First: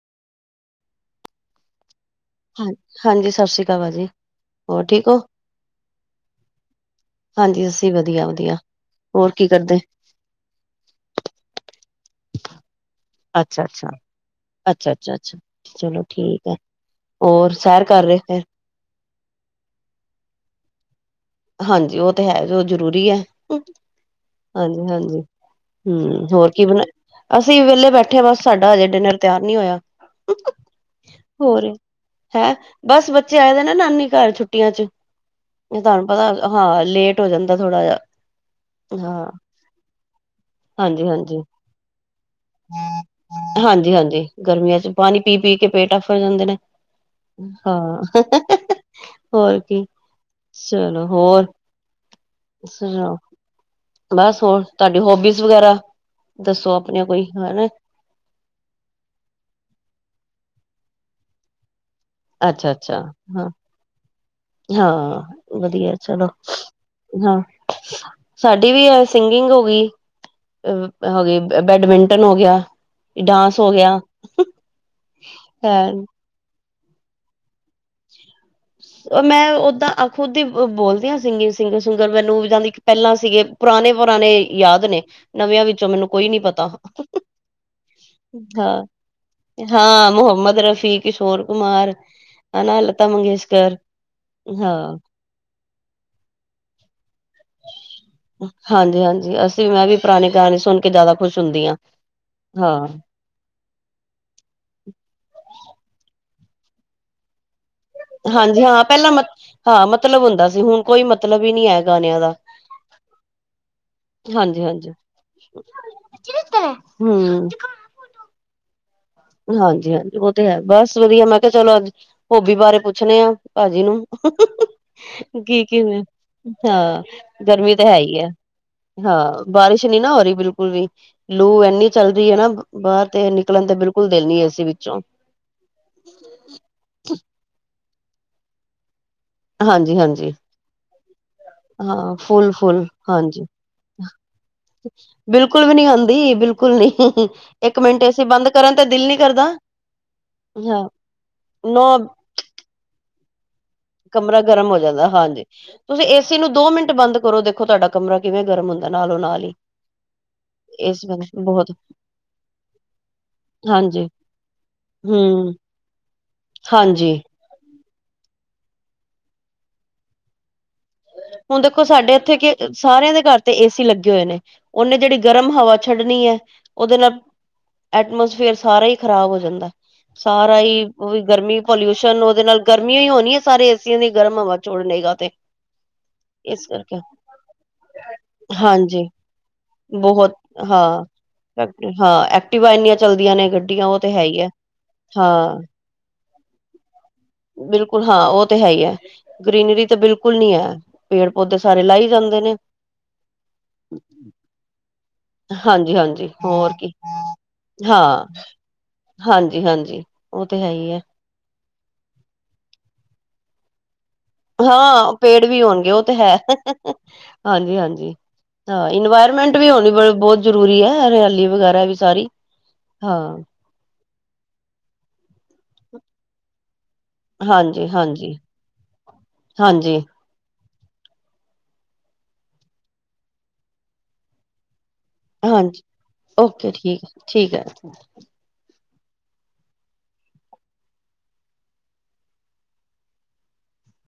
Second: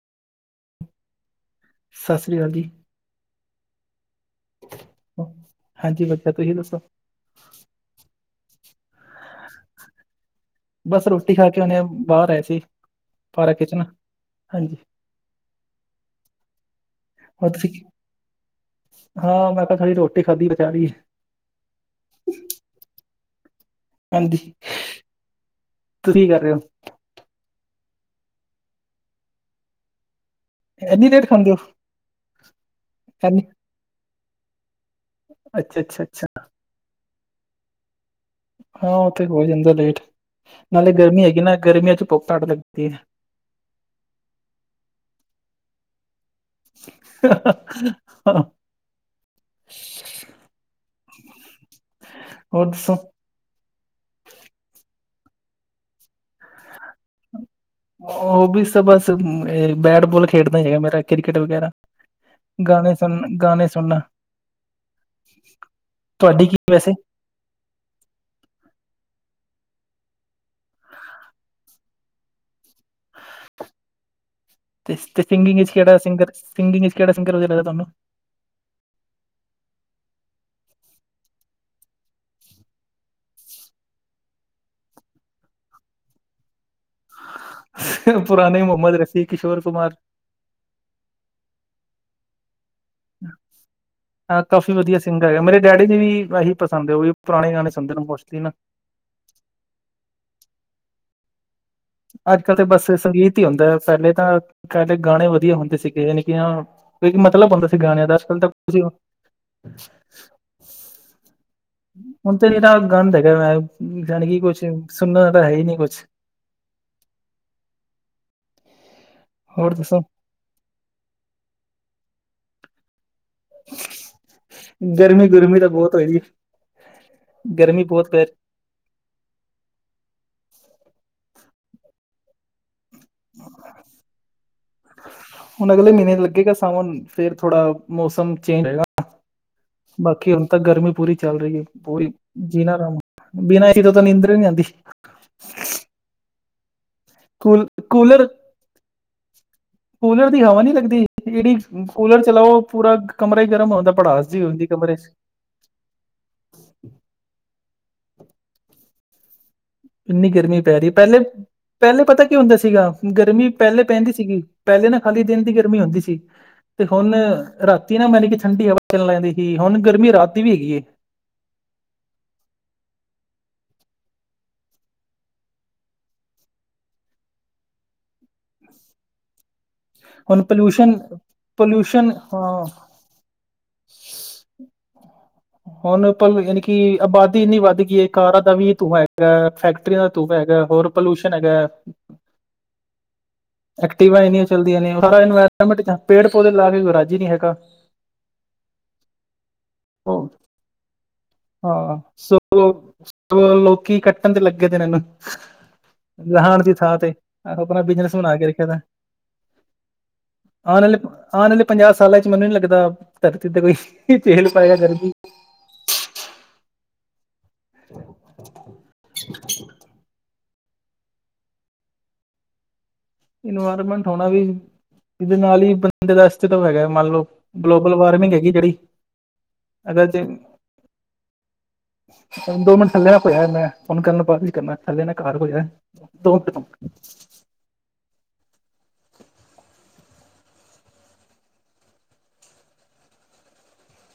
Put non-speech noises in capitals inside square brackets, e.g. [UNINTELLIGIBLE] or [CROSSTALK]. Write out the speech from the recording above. ਸਤਿ ਸ਼੍ਰੀ ਅਕਾਲ ਹਾਂ ਜੀ। ਹਾਂਜੀ ਸਤਿ ਸ਼੍ਰੀ ਅਕਾਲ ਜੀ ਹਾਂਜੀ ਵਧੀਆ ਤੁਸੀਂ ਦੱਸੋ ਹਾਂਜੀ ਅਸੀਂ ਵਧੀਆ ਵਧੀਆ ਹੋਰ ਕੀ ਕਰਦੇ ਬਸ ਰੋਟੀ ਖਾ ਕੇ ਉਹਨੇ ਬਾਹਰ ਆਏ ਸੀ। ਪਾਰਕ ਅੱਛਾ ਵਿੱਚ ਨਾ ਅੱਛਾ ਹਾਂਜੀ ਅੱਛਾ ਅੱਛਾ। ਅੱਛਾ ਅੱਛਾ ਚਲੋ ਠੀਕ ਹੈ ਹੋਰ ਸੈਰ ਕਰ ਰਹੇ ਫਿਰ ਹਾਂ ਮੈਂ ਤਾਂ ਖਾਲੀ ਰੋਟੀ ਖਾਦੀ ਵਿਚਾਰੀ ਹਾਂਜੀ ਉਹ ਤੇ ਹੈ ਜੋ ਜ਼ਰੂਰੀ ਹੈ। ਹਾਂਜੀ ਹਾਂਜੀ ਹੂ ਤੁਸੀਂ ਕਰ ਹੋਰ ਰਹੇ ਹੋ ਕੀ ਬਣਾ ਅਸੀਂ ਵਿਹਲੇ ਬੈਠੇ ਬਸ ਸਾਡਾ ਹਜੇ ਡਿਨਰ ਤਿਆਰ ਨਹੀਂ ਹੋਇਆ ਇੰਨੀ ਲੇਟ ਖਾਂਦੇ ਹੋ ਹੋਰ ਹੈ ਬਸ ਬੱਚੇ ਇੰਨੀ ਆਏ ਦੇ ਨਾ ਨਾਨੀ ਘਰ ਛੁੱਟੀਆਂ ਚ ਅੱਛਾ- ਇਹ ਤੁਹਾਨੂੰ ਅੱਛਾ। ਪਤਾ ਹਾਂ ਲੇਟ ਹੋ ਜਾਂਦਾ ਥੋੜਾ ਜਹਾ ਹਾਂ ਉਹ ਤੇ ਹੋ ਜਾਂਦਾ ਲੇਟ ਨਾਲੇ ਹਾਂਜੀ ਗਰਮੀ ਹਾਂਜੀ ਹੈਗੀ ਨਾ ਗਰਮੀਆਂ ਚ ਭੁੱਖ ਘੱਟ ਲੱਗਦੀ ਹੈ। ਹਾਂਜੀ ਹਾਂਜੀ ਗਰਮੀਆਂ ਚ ਪਾਣੀ ਪੀ ਪੀ ਕੇ ਪੇਟ ਅਫਰ ਜਾਂਦੇ ਨੇ ਹਾਂ ਹੋਰ ਕੀ ਚਲੋ ਹੋਰ ਹੋਰ ਦੱਸੋ ਸੁਣਾਓ ਬਸ ਹੋਰ ਤੁਹਾਡੀ ਹੋਬੀਸ ਵਗੈਰਾ ਦੱਸੋ ਆਪਣੀਆਂ ਕੋਈ ਹਨਾ ਹੋਬੀਸ ਬਸ ਬੈਟਬਾਲ ਖੇਡਣਾ ਹੀ ਹੈਗਾ ਮੇਰਾ ਕ੍ਰਿਕਟ ਵਗੈਰਾ ਅੱਛਾ ਗਾਣੇ ਅੱਛਾ ਸੁਣ ਹਾਂ ਗਾਣੇ ਸੁਣਨਾ ਹਾਂ ਵਧੀਆ ਚਲੋ ਤੁਹਾਡੀ ਕੀ ਵੈਸੇ ਹਾਂ ਸਾਡੀ ਵੀ ਹੈ ਸਿੰਗਿੰਗ ਹੋ ਗਈ ਬੈਡਮਿੰਟਨ ਹੋ ਗਿਆ ਡਾਂਸ ਹੋ ਗਿਆ। ਤੇ ਸਿੰਗਿੰਗ ਵਿਚ ਹੈ ਕਿਹੜਾ ਸਿੰਗਰ ਸਿੰਗਿੰਗ ਚ ਕਿਹੜਾ ਸਿੰਗਰ ਵਧੀਆ ਲੱਗਦਾ ਤੁਹਾਨੂੰ ਮੈਂ ਉਦਾਂ ਖੁਦ ਹੀ ਬੋਲਦੀ ਹਾਂ ਸਿੰਗਰ ਸੁੰਗਰ ਮੈਨੂੰ ਜਾਂਦੀ ਪਹਿਲਾਂ ਸੀਗੇ ਪੁਰਾਣੇ ਪੁਰਾਣੇ ਯਾਦ ਨੇ ਨਵਿਆਂ ਵਿੱਚੋਂ ਮੈਨੂੰ ਕੋਈ ਨੀ ਪਤਾ ਪੁਰਾਣੇ ਹਾਂ ਮੁਹੰਮਦ ਰਫੀ, ਕਿਸ਼ੋਰ ਕੁਮਾਰ ਹਾਂ ਮੁਹੰਮਦ ਰਫੀ ਕਿਸ਼ੋਰ ਕੁਮਾਰ ਹਨਾ ਲਤਾ ਮੰਗੇਸ਼ਕਰ ਹਾਂ ਕਾਫੀ ਵਧੀਆ ਸਿੰਗਰ ਹੈ ਮੇਰੇ ਡੈਡੀ ਜੀ ਵੀ ਇਹੀ ਪਸੰਦ ਹੈ ਉਹ ਵੀ ਪੁਰਾਣੇ ਗਾਣੇ ਸੁਣਦੇ ਨੇ ਮੋਸਟਲੀ ਨਾ ਹਾਂਜੀ ਹਾਂਜੀ ਅਸੀਂ ਮੈਂ ਵੀ ਪੁਰਾਣੇ ਗਾਣੇ ਸੁਣ ਕੇ ਜ਼ਿਆਦਾ ਖੁਸ਼ ਹੁੰਦੀ ਹਾਂ ਅੱਜ ਕੱਲ ਤੇ ਬੱਸ ਹਾਂ, ਸੰਗੀਤ ਹੁੰਦਾ ਪਹਿਲੇ ਤਾਂ ਕਦੇ ਗਾਣੇ ਵਧੀਆ ਹੁੰਦੇ ਸੀਗੇ ਯਾਨ ਕਿ ਕਿਉਂਕਿ ਮਤਲਬ ਹੁੰਦਾ। ਗਾਣਿਆਂ ਦਾ ਅੱਜ ਕੱਲ ਹਾਂਜੀ ਹਾਂ ਪਹਿਲਾਂ ਮ ਹਾਂ [UNINTELLIGIBLE] ਮਤਲਬ ਹੁੰਦਾ ਸੀ ਹੁਣ ਕੋਈ ਮਤਲਬ ਹੀ ਨਹੀਂ ਹੈ ਗਾਣਿਆਂ ਦਾ ਹੁਣ ਤੇ ਨਰਾ ਗੰਦਾ ਹੈਗਾ ਹੈ। ਨੀਂਦ ਚੜ ਗਈ ਕੁਛ ਸੁਣਨਾ ਤਾਂ ਹੈ ਹੀ ਨੀ ਕੁਛ [UNINTELLIGIBLE] ਹੂ,,, ਹੋਰ ਹਾਂਜੀ ਦੱਸੋ ਹਾਂਜੀ ਉਹ ਤੇ ਹੈ ਬਸ ਵਧੀਆ ਮੈਂ ਕਿਹਾ ਚਲੋ ਅੱਜ ਹੋਬੀ ਬਾਰੇ ਪੁੱਛਣੇ ਆ ਭਾਜੀ ਨੂੰ ਗਰਮੀ ਗੁਰਮੀ ਦੀ ਤਾਂ ਬਹੁਤ ਕੀਵੇ? ਹੋਈ ਹਾਂ ਗਰਮੀ ਤਾਂ ਹੈ ਬਹੁਤ ਪੈ ਹੀਆ। ਰਹੀ। ਹਾਂ, ਬਾਰਿਸ਼ ਨੀ ਨਾ ਹੋ ਰਹੀ ਬਿਲਕੁਲ ਵੀ ਲੂ ਇੰਨੀ ਚੱਲ ਰਹੀ ਹੈ ਨਾ ਬਾਹਰ। ਤੇ ਨਿਕਲਣ ਤੇ ਬਿਲਕੁਲ ਦਿਲ ਨੀ ਅਸੀ ਵਿੱਚੋਂ ਹੁਣ ਅਗਲੇ ਮਹੀਨੇ ਲੱਗੇਗਾ ਸਾਵਨ, ਫੇਰ ਥੋੜਾ ਮੌਸਮ ਚੇਂਜ ਹੋਗਾ। ਹਾਂਜੀ-ਹਾਂਜੀ ਬਾਕੀ ਹੁਣ ਤੱਕ ਗਰਮੀ ਪੂਰੀ ਚੱਲ ਰਹੀ ਹੈ ਪੂਰੀ ਹਾਂ ਜੀਨਾ ਫੁੱਲ-ਫੁੱਲ ਹਰਾਮ ਹਾਂਜੀ। ਬਿਨਾਂ ਏਸੀ ਤੋਂ ਤਾਂ ਨੀਂਦਰ ਨੀ ਆਦੀ। ਬਿਲਕੁਲ ਵੀ ਨੀ ਆਉਂਦੀ ਬਿਲਕੁਲ ਨੀ ਕੂਲ ਇੱਕ ਮਿੰਟ ਅਸੀਂ ਕੂਲਰ ਬੰਦ ਕਰਨ ਤੇ ਦਿਲ ਨੀ ਕਰਦਾ। ਕੂਲਰ ਦੀ ਹਵਾ ਨੀ ਹਾਂ ਲੱਗਦੀ ਜਿਹੜੀ ਨੋ ਕੂਲਰ ਚਲਾਓ ਪੂਰਾ ਕਮਰਾ ਹੀ ਗਰਮ ਹੁੰਦਾ। ਭੜਾਸ ਕਮਰਾ ਜੀ ਗਰਮ ਹੁੰਦੀ ਹੋ ਕਮਰੇ ਜਾਂਦਾ 'ਚ ਹਾਂਜੀ। ਤੁਸੀਂ ਏਸੀ ਨੂੰ ਦੋ ਮਿੰਟ ਬੰਦ ਕਰੋ ਦੇਖੋ ਤੁਹਾਡਾ ਕਮਰਾ ਕਿਵੇਂ ਗਰਮ ਹੁੰਦਾ ਨਾਲੋਂ ਨਾਲ ਹੀ। ਇੰਨੀ ਗਰਮੀ ਪੈ ਰਹੀ ਇਸ ਪਹਿਲੇ ਬਹੁਤ ਪਹਿਲੇ ਪਤਾ ਕੀ ਹੁੰਦਾ ਸੀਗਾ ਗਰਮੀ ਪਹਿਲੇ ਹਾਂਜੀ ਪੈਂਦੀ ਸੀਗੀ, ਪਹਿਲੇ ਨਾ ਖਾਲੀ ਦਿਨ ਹਮ ਦੀ ਗਰਮੀ ਹੁੰਦੀ ਸੀ। ਤੇ ਹੁਣ ਹਾਂਜੀ ਰਾਤੀ ਨਾ ਮਾਣੀ ਕਿ ਠੰਡੀ ਹਵਾ ਚਣ ਲੈਂਗਦੀ ਸੀ ਹੁਣ ਗਰਮੀ ਰਾਤ ਦੀ ਵੀ ਹੈਗੀ ਏ। ਹੁਣ ਦੇਖੋ ਸਾਡੇ ਇੱਥੇ ਕਿ ਸਾਰਿਆਂ ਦੇ ਘਰ ਤੇ ਏਸੀ ਲੱਗੇ ਹੋਏ ਨੇ। ਉਹਨੇ ਜਿਹੜੀ ਗਰਮ ਹਵਾ ਛੱਡਣੀ ਹੈ ਉਹਦੇ ਨਾਲ ਐਟਮੋਸਫੇਅਰ ਸਾਰਾ ਹੀ ਖਰਾਬ ਹੋ ਜਾਂਦਾ। ਹੁਣ ਸਾਰਾ ਹੀ ਪੋਲਿਊਸ਼ਨ ਉਹ ਵੀ ਗਰਮੀ ਪੋਲਿਊਸ਼ਨ ਉਹਦੇ ਨਾਲ ਗਰਮੀਆਂ ਹੀ ਹੋਣੀ ਹੈ ਸਾਰੇ ਏਸੀਆਂ ਦੀ ਗਰਮ ਹਵਾ ਚੁੜਨੇਗਾ ਤੇ ਹੁਣ ਯਾਨੀ ਇਸ ਕਿ ਕਰਕੇ ਆਬਾਦੀ ਇੰਨੀ ਵੱਧ ਗਈ ਹੈ ਕਾਰਾਂ ਦਾ ਵੀ ਧੂ ਹਾਂਜੀ ਹੈਗਾ, ਫੈਕਟਰੀਆਂ ਦਾ ਬਹੁਤ ਧੂੰਹ ਹੈਗਾ, ਹੋਰ ਹਾਂ ਪੋਲਿਊਸ਼ਨ ਹੈਗਾ ਹਾਂ, ਐਕਟੀਵਾ ਇੰਨੀਆਂ ਚੱਲਦੀਆਂ ਨੇ ਗੱਡੀਆਂ ਉਹ ਤੇ ਐਕਟਿਵਾ ਹੈਹੀ ਇੰਨੀਆਂ ਹੈ। ਚੱਲਦੀਆਂ ਨੇ ਸਾਰਾ ਹਾਂ ਇਨਵਾਇਰਮੈਂਟ ਜਾਂ ਪੇੜ-ਪੌਦੇ ਲਾ ਕੇ ਕੋਈ ਰਾਜੀ ਨਹੀਂ ਹੈਗੇ। ਬਿਲਕੁਲ ਹਾਂ, ਉਹ ਤੇ ਹੈ ਹੀ ਹੈ ਗਰੀਨਰੀ ਤਾਂ ਉਹ ਬਿਲਕੁਲ ਨਹੀਂ ਹੈ। ਪੇੜ ਪੌਦੇ ਸਾਰੇ ਹਾਂ, ਲਾਈ ਜਾਂਦੇ ਨੇ ਸੋਗੋ ਲੋਕੀ ਕੱਟਣ ਤੇ ਲੱਗੇ ਤੇ ਇਹ ਨੂੰ। ਹਾਂਜੀ ਹਾਂਜੀ ਰਹਾਨ ਹੋਰ ਦੀ ਕੀ ਥਾਂ ਤੇ ਆਹ ਆਪਣਾ ਬਿਜਨਸ ਬਣਾ ਕੇ ਰੱਖਿਆ ਦਾ। ਹਾਂਜੀ-ਹਾਂਜੀ, ਓ ਤੇ ਹੈ ਈ। ਨਾਲੇ, ਹਾਂ ਨਾਲੇ ਪੰਜਾਹ ਸਾਲਾਂ ਚ ਮੈਨੂੰ ਨੀ ਲੱਗਦਾ ਧਰਤੀ ਤੇ ਕੋਈ ਚੇਲ ਪਾਏਗਾ ਗਰਮੀ ਹਾਂ, ਪੇੜ ਵੀ ਹੋਣਗੇ, ਓਤੇ ਹੈ। ਹਾਂਜੀ-ਹਾਂਜੀ, ਹਾਂ ਇਨਵਾਇਰਮੈਂਟ ਵੀ ਹੋਣੀ ਬ ਬਹੁਤ ਜ਼ਰੂਰੀ ਹੈ ਹਰਿਆਲੀ ਵਗੈਰਾ ਵੀ ਸਾਰੀ, ਹਾਂ। ਇਨਵਾਇਰਮੈਂਟ ਹੋਣਾ ਵੀ, ਇਦੇ ਨਾਲ ਹੀ ਬੰਦੇ ਦਾ ਅਸਤਿਤਵ ਹੈਗਾ, ਮੰਨ ਲੋ ਹਾਂਜੀ ਗਲੋਬਲ ਵਾਰਮਿੰਗ ਹਾਂਜੀ ਹੈਗੀ ਏ ਜਿਹੜੀ ਹਾਂਜੀ ਅਗਰ ਤੇ ਦੋ ਮਿੰਟ ਥੱਲੇ ਆ ਕੋਈ ਹੈ ਮੈਂ ਤੁਹਾਨੂੰ ਕਰਨਾ ਬਾਦ ਚ ਕਰਨਾ, ਥੱਲੇ ਨਾ ਘਰ ਹੋ ਜਾਏ ਹਾਂਜੀ, ਮਿੰਟ ਓਕੇ ਠੀਕ-ਠੀਕ ਹੈ।